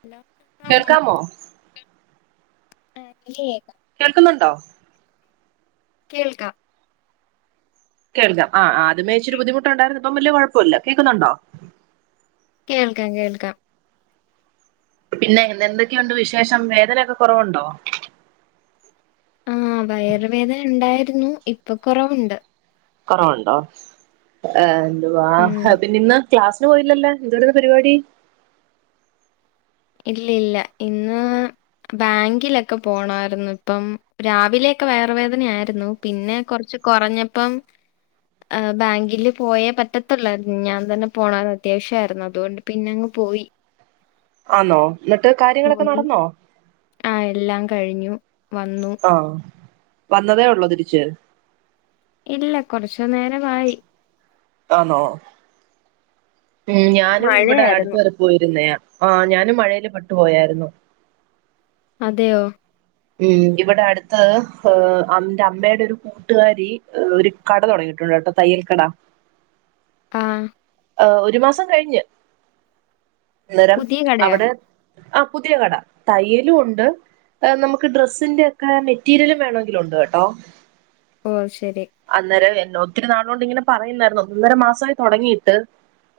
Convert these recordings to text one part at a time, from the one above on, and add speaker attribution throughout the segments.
Speaker 1: Hello കേൾക്കാമോ family [unintelligible]
Speaker 2: കേൾക്കുന്നൊണ്ടോ
Speaker 1: കേൾക്കാം
Speaker 2: കേൾക്കാം ആ ആദ്യമേ ഇച്ചിരി ബുദ്ധിമുട്ടായിരുന്ന് ഇപ്പം വല്യ കൊഴപ്പൂല കേക്കുന്നുണ്ടോ
Speaker 1: കേൾക്കാം കേൾക്കാം
Speaker 2: പിന്നെ എന്ത്ന്തെക്കെയൊണ്ട് വിശേഷം വേദനയ്ക്കെ കൊറവുണ്ടോ
Speaker 1: ആ വയറ് വേദനയുണ്ടായിരുന്നു ഇപ്പ കൊറവുണ്ട്
Speaker 2: കൊറവുണ്ടോ ആ വാഹ
Speaker 1: ഉം
Speaker 2: പിന്നിന്ന് ക്ലാസിന് പോയില്ലല്ലോ എന്തുവായിരുന്ന് പരുവാടി
Speaker 1: ഇല്ലില്ല ഇന്ന് ബാങ്കിലേക്കെ പോണായിരുന്ന് അപ്പം രാവിലേക്കെ വയറ് വേദനയായിരുന്നു പിന്നെ കൊറച്ച് കൊറഞ്ഞപ്പം ആ ബാങ്കില് പോയെ പറ്റത്തൊള്ളായിരുന്ന് ഞാൻ തന്നെ പോണാരുന്ന് അത്യാവശ്യയിരുന്നു അതുകൊണ്ട് പിന്നങ്ങ് പോയി
Speaker 2: ആന്നോ എന്നിട്ട് കാര്യങ്ങളക്കെ
Speaker 1: പോയി
Speaker 2: നടന്നോ
Speaker 1: ആ എല്ലാ കഴിഞ്ഞു വന്നു
Speaker 2: ആ വന്നതേ ഉള്ളു തിരിച്ച്
Speaker 1: ഇല്ല കൊറച്ച് നേരമായി
Speaker 2: ആന്നോ മ്മ് ഞാനും ഇവടെ
Speaker 1: മഴയായിരുന്നു
Speaker 2: അടുത്തുവരെ പോയിരുന്നേയ ആ ഞാനും മഴ യില് പെട്ട് പോയായിരുന്നു
Speaker 1: അതെയോ
Speaker 2: മ്മ് ഇവടെടത്ത് ൻ്റെമ്മടെ ഒരു കൂട്ടുകാരി ഒരു കട തൊടങ്ങിട്ടുണ്ട് കേട്ടോ തയ്യൽ കട
Speaker 1: ആ
Speaker 2: ആ ഒരു മാസം കഴിഞ്ഞ് അനേരം
Speaker 1: പുതിയ കടയോ
Speaker 2: അവിടെ ആ പുതിയ കട തയ്യലും ഉണ്ട് നമുക്ക് ഡ്രസ്സിന്റെ ഒക്കെ മെറ്റീരിയല വേണമെങ്കിലും ഉണ്ട് കേട്ടോ
Speaker 1: ഓ ശരി
Speaker 2: അന്നേരം ഒത്തിരി നാളുകൊണ്ട് ഇങ്ങനെ പറയുന്നായിന്നു ഒന്നൊര മാസമായി തെടങ്ങിയിട്ട്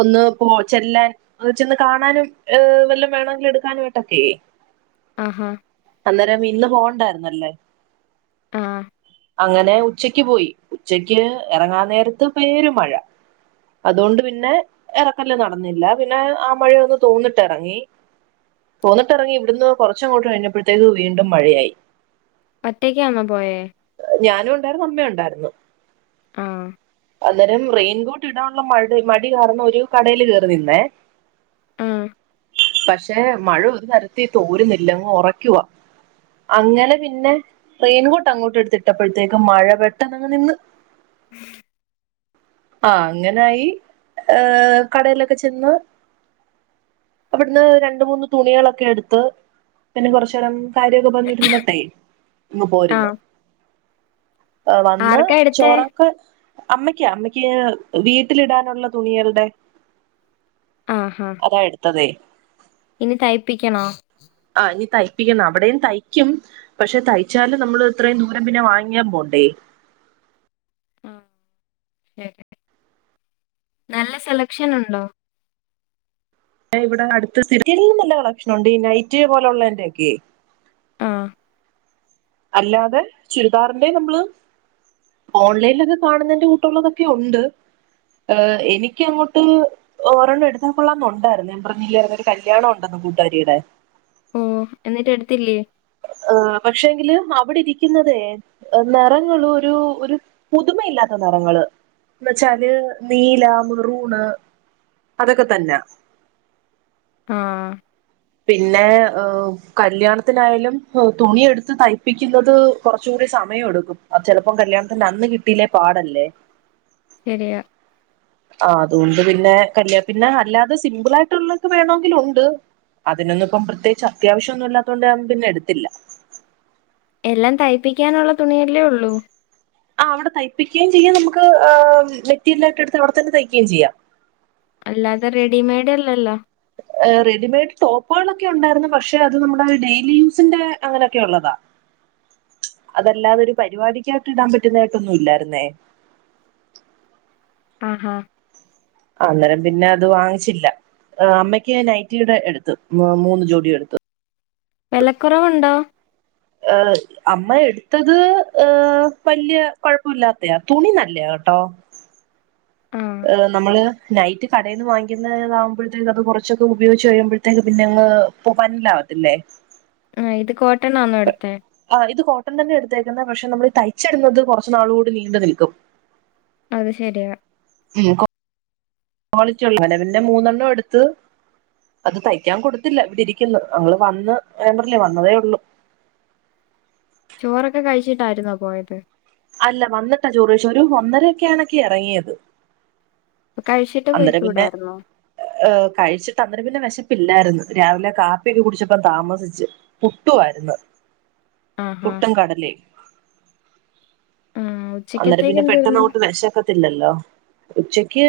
Speaker 2: ഒന്ന് പോ ചെല്ല ഒന്ന് വെച്ചന്ന് കാണാനും ഏ വല്ലം വേണമെങ്കിലും എടുക്കാനുംമായിട്ടൊക്കെ
Speaker 1: ആഹാ
Speaker 2: അന്നേരം ഇന്ന് പോകണ്ടായിരുന്നല്ലേ
Speaker 1: ആ
Speaker 2: അങ്ങനെ ഉച്ചക്ക് പോയി ഉച്ചക്ക് എറങ്ങാൻ നേരത്ത് പെരും മഴ അതുകൊണ്ട് പിന്നെ എറക്കല് നടന്നില്ല പിന്നെ ആ മഴയൊന്ന് തോന്നിട്ടിറങ്ങി തോന്നിട്ടിറങ്ങി ഇവിടുന്ന് കുറച്ചങ്ങോട്ട് കഴിഞ്ഞപ്പോഴത്തേക്ക് വീണ്ടും മഴയായി
Speaker 1: ഒറ്റക്കാന്നോ പോയേ
Speaker 2: ഏട്ടന്റെ അമ്മയുണ്ടായിരുന്നു
Speaker 1: ആ
Speaker 2: അന്നേരം റെയിൻകോട്ട് ഇടാനുള്ള മഴ മടി കാരണം ഒരു കടയില് കേറി നിന്നേ
Speaker 1: ആ
Speaker 2: പക്ഷെ മഴ ഒരു തരത്തി തോരുന്നില്ലങ്ങ് ഒറക്കുവാ അങ്ങനെ പിന്നെ റെയിൻകോട്ട് അങ്ങോട്ട് എടുത്തിട്ടപ്പോഴത്തേക്കുംമഴ പെട്ടെന്ന് അങ്ങ് നിന്ന്
Speaker 1: ഉം
Speaker 2: ആ അങ്ങനായി ഏ കടയിലൊക്കെ ചെന്ന് അവിടുന്ന് രണ്ട് മൂന്ന് തുണികളൊക്കെ എടുത്ത് പിന്നെ കുറച്ചു നേരം കാര്യയൊക്കെ പറന്നിട്ടിന്നട്ടെ ഇങ്ങ് പോരുന്നു
Speaker 1: ആഹ്
Speaker 2: വന്ന്
Speaker 1: ആർക്കാ എടുത്തേ
Speaker 2: ചോറൊക്കെ അമ്മയ്ക്ക അമ്മയ്ക്ക് വീട്ടിലിടാനുള്ള തുണികളുടെ
Speaker 1: ആ ഹ
Speaker 2: അതെ
Speaker 1: ഇനി തയ്പ്പിക്കണോ
Speaker 2: ആ ഈ തയ്പ്പിക്കണം അവിടെയും തയ്ക്കും പക്ഷെ തയ്ച്ചാല നമ്മൾ ഇത്രയും ദൂരം പിന്നെ വാങ്ങിയാ പോണ്ടേ
Speaker 1: ആ നല്ല സെലക്ഷൻ ഉണ്ടോ
Speaker 2: ഇവിടെ അടുത്ത സല്ലും നല്ല കളക്ഷന ഉണ്ട് ഈ നൈറ്റി പോലെ ഉള്ളന്റെ ഒക്കെ
Speaker 1: ആ
Speaker 2: അല്ലാതെ ചുരിദാറിന്റെ നമ്മള് ഓൺലൈനിലൊക്കെ കാണുന്നതിന്റെ കൂട്ടുള്ളതൊക്കെ ഒണ്ട് എനിക്ക് അങ്ങോട്ട് ഓരെോണ്ണം എടുത്താൽ കൊള്ളാംന്നണ്ടായിരുന്നു ഞാൻ പറഞ്ഞില്ലയോ ഒരു കല്യാണം ഒണ്ടന്ന് കൂട്ടുകാരിയുടെ
Speaker 1: ഓ എന്നിട്ട് എടുത്തില്ലേ
Speaker 2: ഏ പക്ഷെ എങ്കില് അവിടെ ഇരിക്കുന്നതേ നിറങ്ങള് ഒരു ഒരു പുതുമയില്ലാത്ത നിറങ്ങള് എന്ന വച്ചാല് നീല, മെറൂണ് അതൊക്കെ തന്നെ
Speaker 1: ആ
Speaker 2: പിന്നെ ഏ കല്യാണത്തിനായാലും തുണിയെടുത്ത് തയ്പ്പിക്കുന്നത് കുറച്ച്കൂടി സമയം എടുക്കും അത് ചെലപ്പോ കല്യാണത്തിന് അന്ന് കിട്ടീല്ലേ പാടല്ലേ
Speaker 1: ശരിയ
Speaker 2: ആ അതുകൊണ്ട് പിന്നെ കല്യാണ പിന്നെ അല്ലാതെ സിംമ്പിൾ ആയിട്ടുള്ളൊക്കെ വേണോങ്കിൽ ഒണ്ട് അതിനൊന്നും ഇപ്പം പ്രത്യേകിച്ച് അത്യാവശ്യം ഒന്നും ഇല്ലാത്ത കൊണ്ട് ഞൻ പിന്നെ എടുത്തില്ല
Speaker 1: എല്ലാം തയ്പ്പിക്കാനുള്ള തുണിയല്ലേ ഉള്ളൂ
Speaker 2: ആ അവിടെ തയ്പ്പിക്കുകയും ചെയ്യാം നമുക്ക് മെറ്റീരിയല് ആയിട്ട് എടുത്ത് അവിടെ തന്നെ തയ്ക്കയും ചെയ്യാം
Speaker 1: അല്ലാതെ റെഡിമെയഡ് അല്ലല്ലോ
Speaker 2: ഏ റെഡിമെയഡ് ടോപ്പുകളൊക്കെ ഒണ്ടായിരുന്നു പക്ഷെ അത് നമ്മുടെ ഡെയിലി യൂസിന്റെ അങ്ങനെയൊക്കെ ഒള്ളതാ അതല്ലാതെരു പരിപാടിക്കായിട്ട് ഇടാൻ പറ്റുന്നതായിട്ടൊന്നും ഇല്ലായിരുന്നേ
Speaker 1: ആ ആ
Speaker 2: ആ അന്നേരം പിന്നെ അത് വാങ്ങിച്ചില്ല അമ്മയ്ക്ക് നൈറ്റിടെ എടുത്തു മൂന്ന് ജോഡി എടുത്തു
Speaker 1: വിലക്കുറവുണ്ടോ
Speaker 2: ഏ അമ്മ എടുത്തത് വലിയ കുഴപ്പമില്ലാത്തെയാ തുണി നല്ലയാ കേട്ടോ
Speaker 1: ആഹ്
Speaker 2: യെ നമ്മള് നൈറ്റ്‌ കടെന്ന് വാങ്ങിക്ക്ന്നാതാവ്മ്പോഴ്ത്തെക്ക് അത് കൊറച്ചേക്ക് ഉപയോഗിച്ച് കഴിയ്മ്പോഴ്ത്തേക്ക് പിന്നെ അങ്ങ് പോ പറ്റ്ലാവത്തില്ലോ
Speaker 1: ആ ഇത് കൊ ട്ടെണ്ണാന്നോ എടുത്തേ
Speaker 2: എട്ത്തേക്കന്നേ പശെ നമ്മള് തയ്യിച്ചീട്ന്നത് കൊറച്ച് നാളുടെ നിണ്ട് നിൽക്കും
Speaker 1: അത് ശെരിയാ
Speaker 2: കോളിറ്റിയെള്ളാ മൂന്നെണ്ണം എട്ത്ത് അത് തയ്യക്കാൻ കൊട്ത്തില്ലാ ഇവടെ ഇരിക്ക്ന്ന് അവള് വന്ന് ഞാൻ പറഞ്ഞില്ലോ വന്നോതെ ഒള്ളു
Speaker 1: ചോറക്കെ കഴിച്ചിട്ടാര്ന്നോ പോയത്
Speaker 2: അല്ലാ വന്നിട്ടാ ചോറ് കഴിച്ചാ ഒര് ഒന്നാരെക്കേക്ക്യാ എറെങ്ങിത്
Speaker 1: അപ്പൊ കഴിച്ചിട്ട്
Speaker 2: അന്നേരം പിന്നെ
Speaker 1: പോയിക്കൂടായിരുന്നോ
Speaker 2: ആ കഴിച്ചിട്ട് അന്നേരം പിന്നെ വെശ ഇല്ലാര്ന്ന് പിന്നെ രാവിലെ കാപ്പിക്ക് കുടിച്ചാപ്പോ താമസിച്ച് പുട്ടും ആര്ന്ന്
Speaker 1: ആഹാ
Speaker 2: പുട്ടും കടലെയും
Speaker 1: ആഹ്
Speaker 2: അന്നാരം
Speaker 1: ഉച്ചക്കത്തേക്ക്
Speaker 2: പിന്നെ പെട്ടന്ന്
Speaker 1: എന്തായിരുന്നു
Speaker 2: നമ്മക്ക് വെശക്കാത്തില്ലല്ലോ ഉച്ചക്ക്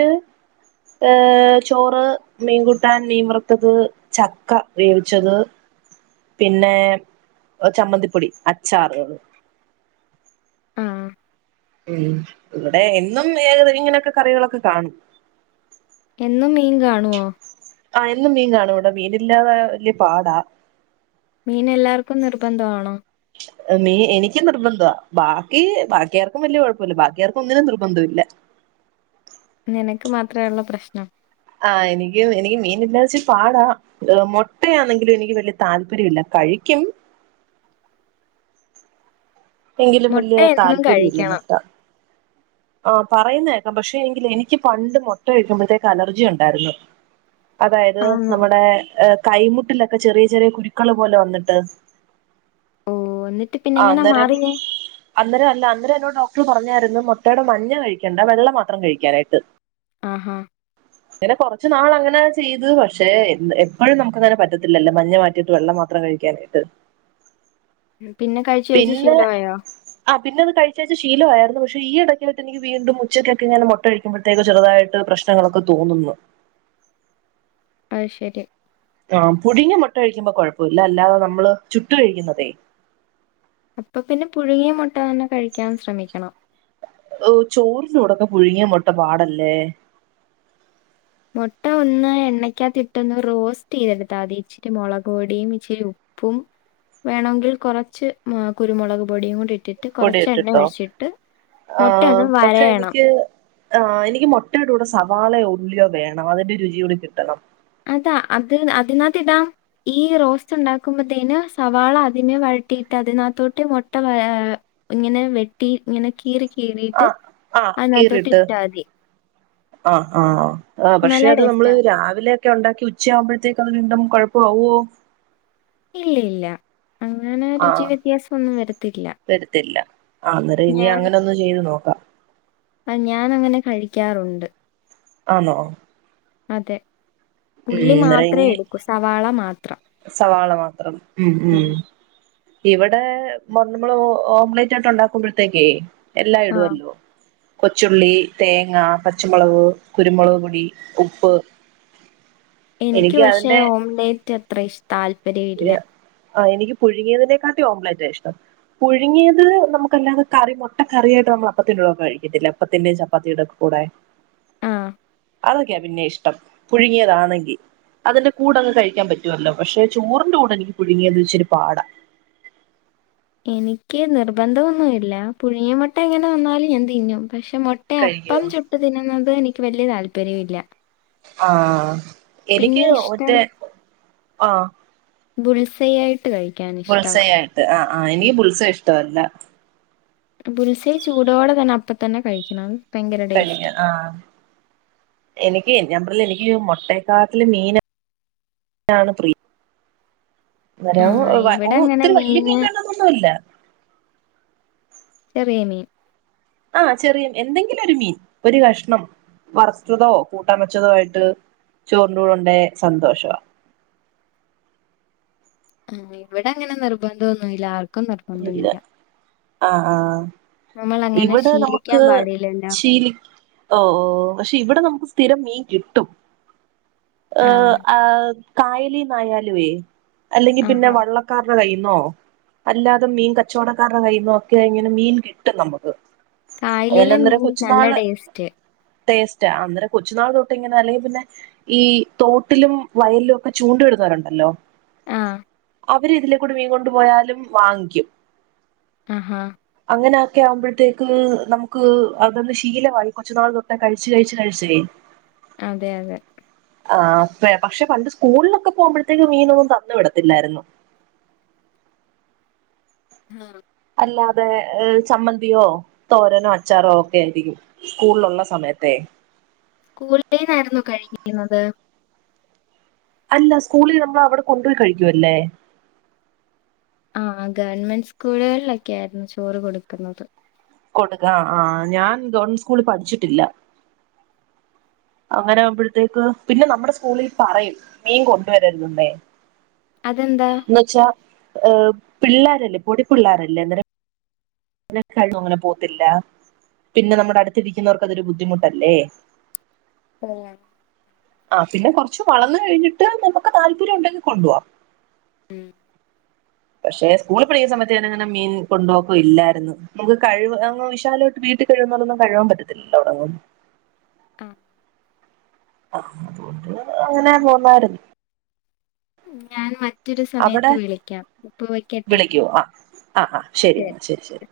Speaker 2: യെ ചോറ്, മീൻകുട്ടാൻ, മീൻ വറ്ത്താത്, ചക്കാവേവിച്ചിത് പിന്നെ ചമ്മന്തി പൊടി, അച്ചാറ്
Speaker 1: ആ
Speaker 2: ഉം ഇവടെ എന്നും ഏ ഇങ്ങനെയെക്കെ കറികളെക്കേ കാണും
Speaker 1: എന്നും മീൻ കാണുവോ
Speaker 2: ആ എന്നും മീൻ കാണും ഇവടെ മുനില്ലാതോ വല്ല്യാ പാടാ
Speaker 1: മീൻ എല്ലാർക്കും നിർബെന്ധമാണോ
Speaker 2: ആ മീൻ എനിക്ക് നിർബന്ധാ ബാക്കി ബാക്കി ആർക്കും വല്ല്യാ കൊഴപ്പാല്ലാ ബാക്കി ആർക്കും ഒന്നിനും നിർബന്ധമില്ലാ
Speaker 1: എനക്ക് മാത്രമേള്ളാ പ്രശ്നം
Speaker 2: ആ എനിക്കും എനിക്കും മീനില്ലാതെ ച്ചിരി പാടാ അത് മെട്ടാ അന്നോങ്കിലും എനിക്ക് വല്ല്യാ താൽപര്യമില്ലാ കഴിക്കും എങ്കിലും
Speaker 1: മുട്ട
Speaker 2: വല്ല്യാ
Speaker 1: എന്നും
Speaker 2: താൽപര്യമില്ലാ
Speaker 1: കഴിക്കണം.
Speaker 2: മെട്ടാ ആ പറയ്ന്നാ പശെ അങ്കിലെ എനിക്ക് പണ്ട് മൊട്ട കഴിക്ക്മ്പോത്തേക്കേ അലർജി ഒണ്ടാര്ന്ന് അതാതയത്
Speaker 1: ആണോ?
Speaker 2: നമ്മടെ യെ കയ്യ്മുട്ടില്ലോ ചെറിയെ ചെറിയെ കുരുക്കള് പോലെ വന്നിട്ട്
Speaker 1: ഓ അന്നിട്ട്‌
Speaker 2: ആഹ്
Speaker 1: പിന്നെയെങ്ങാനാ
Speaker 2: അന്നേരം
Speaker 1: മാറിയ
Speaker 2: അന്നേരം അല്ലാ അന്നേരം എന്നോ ഡോക്ടറ് പറഞ്ഞാര്ന്ന് മൊട്ടേടെ മഞ്ഞാ കഴിക്കണ്ടാ വെള്ള മാത്രം കഴിക്കാന്നായിട്ട്
Speaker 1: ആഹാ
Speaker 2: ഇങ്ങനെ കൊറാച്ച് നാള് അങ്ങനെ ചെയ്ത് പശെ എന്ത എപ്പാഴും നമ്മക്ക് അങ്ങനെ പറ്റാത്തില്ലാല്ലോ മഞ്ഞാ മാറ്റിട്ട് വെള്ളാ മാത്രം കഴിക്കാനായാട്ട്
Speaker 1: ഉം
Speaker 2: പിന്നെ ആ പിന്നെ അത് കഴിച്ച് കഴിച്ച് ശീലായാരുന്ന് പശെ ഈ എടയ്ക്ക് വെച്ച് എനിക്ക്‌ വീണ്ടും ഉച്ചക്ക് ങ്ങനെ മൊട്ടാ കഴിക്ക് മ്പോഴ്ത്തെക്ക് ചെറ്തായിട്ട് പ്രശ്നങ്ങളെക്കേ തെന്ന്ന്ന്
Speaker 1: അയ്ശെരി
Speaker 2: ആ പുഴുങ്ങിയാ മൊട്ടാ കഴിക്ക്മ്പോ കൊഴപ്പയില്ലാ അല്ലാതെ നമ്മള് ചൂട്ട് കഴിക്ക്ന്നാതെ
Speaker 1: അപ്പം പിന്നെ പുഴുങ്ങിയാ മൊട്ടാ തന്നെ കഴിക്കാൻ ശ്രമിക്കാണം
Speaker 2: ഓ ചോറിൻ്റെ കൂടാക്കേ പുഴുങ്ങിയാ മൊട്ടാ പാടല്ലേ
Speaker 1: മുട്ട ഒന്ന് എണ്ണയ്ക്കകത്തിയിട്ടന്ന് റോസ്റ്റ് ചെയ്തെടുത്താൽ മതി ഇച്ചിരി മുളക് പൊടിയും ഇച്ചിരി ഉപ്പും വേണമെങ്കിൽ കെറച്ച് കുരുമുളക് പൊടിയും കൂടി ഇട്ട ഇട്ടിട്ട്
Speaker 2: പൊടി
Speaker 1: കുറച്ച എണ്ണ
Speaker 2: ഇട്ടിട്ടോ
Speaker 1: ഒഴിച്ചിട്ട്
Speaker 2: ആ
Speaker 1: മുട്ട ഒന്ന്
Speaker 2: പക്ഷെ
Speaker 1: വരയണം
Speaker 2: എനിക്ക് ആ എനിക്ക് മുട്ടയുടെ കൂടെ സവാളയോ ഉള്ളിയോ വേണം അതിന്റെ രുചിയും കൂടി കിട്ടണം
Speaker 1: അതാ അത് അതിനകത്ത് ഇടാം ഈ റോസ് ഉണ്ടാക്കുമ്പോത്തേന് സവാള അതിമേ വഴട്ടിയിട്ട് അതിനകത്തോട്ട് മുട്ട ഇങ്ങനെ വെട്ടി ഇങ്ങനെ കീറി
Speaker 2: ആ
Speaker 1: കീറിയിട്ട് അതിനകത്തോട്ട്
Speaker 2: കീറിയിട്ട്
Speaker 1: ഇട്ടാതി
Speaker 2: ആ ആ ആ ആ പക്ഷെ അത് നമ്മള്
Speaker 1: ടേസ്റ്റാ
Speaker 2: രാവിലെ ഒക്കെ ഉണ്ടാക്കി ഉച്ചയാവുമ്പോഴത്തേക്ക അത് വീണ്ടും കുഴപ്പ ആവോ
Speaker 1: ഇല്ല ഇല്ല അങ്ങനെ
Speaker 2: ആ
Speaker 1: രുചി വ്യത്യാസം ഒന്നും വരത്തില്ല
Speaker 2: വരത്തില്ല അന്നേരം ഇനി അങ്ങനെ ഒന്ന് ചെയ്ത് നോക്കാം
Speaker 1: അ ഞാൻ അങ്ങനെ കഴിക്കാറുണ്ട്
Speaker 2: ആന്നോ
Speaker 1: അതെ പുള്ളി
Speaker 2: ഉം
Speaker 1: മാത്രേ
Speaker 2: റെങ്ങി
Speaker 1: എടുക്കൂ സവാള മാത്ര
Speaker 2: സവാള മാത്രം ഉം ഉം
Speaker 1: ഉം.
Speaker 2: ഇവിടെ നമ്മൾ ഓംലെറ്റ് ആട്ട് ഉണ്ടാക്കുമ്പോഴത്തേക്കേ എല്ലാം
Speaker 1: ആ
Speaker 2: ഇടുവല്ലോ കൊച്ചുള്ളി തേങ്ങ പച്ചമുളക് കുരുമുളക് പൊടി ഉപ്പ്
Speaker 1: എനിക്ക് പക്ഷെ ഓംലെറ്റ് അത്ര ഇഷ്ടം താല്പര്യമില്ല
Speaker 2: ആ എനിക്ക് പുഴുങ്ങിയതിനെക്കാട്ടി ഓംലെറ്റ ഇഷ്ടം പുഴുങ്ങിയത് നമുക്കല്ലാതെ കറി മൊട്ട കറിയായിട്ട് നമ്മൾ അപ്പത്തിന്റെയും കഴിക്കിട്ടില്ലേ അപ്പത്തിന്റെയും ചപ്പാത്തിടൊക്കെ കൂടെ
Speaker 1: ആ
Speaker 2: അതൊക്കെയാ പിന്നെ ഇഷ്ട ട്ടം. പുഴുങ്ങിയതാന്നെങ്കി അതിന്റെ കൂടങ്ങ് കഴിക്കാൻ പറ്റുവല്ലോ പക്ഷെ ചോറിന്റെ കൂടെ എനിക്ക് പുഴുങ്ങിയത് ഇച്ചിരി പാടാ
Speaker 1: എനിക്ക് നിർബന്ധംന്നുമില്ല പുഴുങ്ങിയ മുട്ട എങ്ങനെ വന്നാലും ഞാൻ തിന്നും പക്ഷെ മൊട്ട
Speaker 2: കഴിക്കുക
Speaker 1: അപ്പം ചുട്ട് തിന്നുന്നത് എനി വല്യ താല്പര്യ ഇല്ല
Speaker 2: ആ എനിക്ക്
Speaker 1: ഇഷ്ടം
Speaker 2: ഒറ്റേ ആ
Speaker 1: ബുൾസയ് ആയി
Speaker 2: ബുൾസൈ ആയിട്ട് അ ആ എനിക്ക് ബുൾസൈ ഇഷ്ടം [unintelligible]
Speaker 1: ബുൽസൈ ചൂടോടെ തന്നെ അപ്പ തന്നെ കഴിക്കണം ഭയങ്കര ടേസ്റ്റ്
Speaker 2: കഴിക്ക ആ എനിക്ക് ഞമ്പറ എനിക്ക് മൊട്ടെക്കാട്ടില് മീനാണ് പ്രിയ വര
Speaker 1: ആ
Speaker 2: ഓ
Speaker 1: ഇവിടെ അങ്ങനെ
Speaker 2: ഒത്തിരി വല്യ മീൻ
Speaker 1: മീന്
Speaker 2: വേ ണന്നൊന്നല്ല
Speaker 1: ചെറിയ മീൻ
Speaker 2: ആഹ ചെറിയും എന്തെങ്കിലും ഒരു മീൻ ഒരു കഷ്ണം വറുത്തതോ കൂട്ടാൻ വെച്ചതോ ആയിട്ട് ചോറിന്റെ കൂടെ സന്തോഷമാ
Speaker 1: ആ ഇവിടെ അങ്ങനെ നിർബന്ധം ഒന്നുമല്ല
Speaker 2: ഇല്ല ആഹ ആഹ
Speaker 1: നമ്മൾ അങ്ങനെ
Speaker 2: ഇവിടെ നമുക്ക്
Speaker 1: ശീലിക്കാൻ പാടില്ലല്ലോ
Speaker 2: ശീലി ഓ ഓ പക്ഷെ ഇവിടെ നമുക്ക് സ്ഥിരം മീൻ കിട്ടും ആഹ ആ കായലിനു ആയാലെയുമെ അല്ലെങ്കിൽ പിന്നെ
Speaker 1: ആഹാ
Speaker 2: വള്ളക്കാരുടെ കയ്യി- നോ അല്ലാതെ മീൻ കച്ചവടക്കാരുടെ കയ്ന്ന ഒക്കെ ഇങ്ങനെ മീൻ കിട്ടും നമ്മുക്ക്
Speaker 1: കായലയിലെ മീൻ നല്ല ടേസ്റ്റ്
Speaker 2: ടേസ്റ്റ് അന്നരം കൊച്ചുനാൾ തൊട്ട് ഇങ്ങനെ അല്ലെങ്കിൽ പിന്നെ ഈ തോട്ടിലും വയലിലും ഒക്കെ ചൂണ്ട ഇടുന്നൊരുയുണ്ടാലോ
Speaker 1: ആ
Speaker 2: അവര് ഇതിലേക്കൂടി മീൻ കൊണ്ടു പോയാലും വാങ്ങിക്കും
Speaker 1: ആഹാ
Speaker 2: അങ്ങനെയൊക്കെ ആകുമ്പോഴത്തേക്ക് നമുക്ക് അതൊന്ന് ശീലമായി കൊച്ചു നാൾ തൊട്ടം കഴിച്ചു കഴിച്ചു കഴിചെ
Speaker 1: അതെ അതെ
Speaker 2: ആഹ പക്ഷെ പണ്ട് സ്കൂളിലൊക്കെ പോകുമ്പോഴത്തേക്കും മീനൊന്നും തന്നു വിടത്തില്ലായിരുന്നു
Speaker 1: ആം
Speaker 2: അല്ലാതെ ചമ്മന്തിയോ തോരനോ അചാറോ ഒക്കെ ആയിരിക്കും സ്കൂളിലുള്ള സമയത്തെ
Speaker 1: സ്കൂളിൽന്നായിരുന്നു കഴിക്കുന്നത്
Speaker 2: അല്ല സ്കൂളിൽ നമ്മൾ അവിടെ കൊണ്ടുപോയി കഴിക്കുവല്ലേ
Speaker 1: ആഹ ഗവൺമെന്റ് സ്കൂളുകളിലൊക്കെ ആയിരുന്നു ചോറ് കൊടുക്കുന്നത്
Speaker 2: കൊടുക്ക ആ് ഞാൻ ഗവൺമെന്റ് സ്കൂളിൽ പഠിച്ചിട്ടില്ല അങ്ങനെ ആവുമ്പഴത്തേക്ക് പിന്നെ നമ്മുടെ സ്കൂളിൽ പറയും മീൻ കൊണ്ടുവരരുത്
Speaker 1: അതെന്താ?
Speaker 2: എന്നച്ച ആഹ- പിള്ളോരല്ലേ പൊടി പിള്ളോരല്ലേ അ അങ്ങനെ കഴിവും അങ്ങനെ പോത്തില്ല പിന്നെ നമ്മുടെ അടുത്തിരിക്കുന്നവർക്ക് അതൊരു ബുദ്ധിമുട്ടല്ലേ
Speaker 1: പിന്നെ
Speaker 2: ആ പിന്നെ കുറച്ച് വളന്നു കഴിഞ്ഞിട്ട് നമുക്ക് താല്പര്യം ഉണ്ടെങ്കിൽ കൊണ്ടു പോോവാം
Speaker 1: ഉം
Speaker 2: പക്ഷെ സ്കൂളിൽ പഠിക്കുന്ന സമയത്ത് ഞാാനങ്ങനെ മീൻ കൊണ്ടുപോക്ക ഇല്ലായിരുന്നു നമുക്ക് കഴിവ അങ് വിശാലോട്ട് വീട്ട കഴിവുന്ന പോലൊന്നും കഴവാൻ പറ്റത്തില്ലല്ലോടങ്ങും
Speaker 1: ആ
Speaker 2: അങ്ങനെ പോന്നരുന്നു
Speaker 1: ഉ ഞാൻ മ മറ്റൊരു സമയത്ത് വിളിക്കാം ഇപ്പ വയ്ക്കട്ടെ
Speaker 2: ആ് ആ ശരിയെന്നാ ശരി ശരി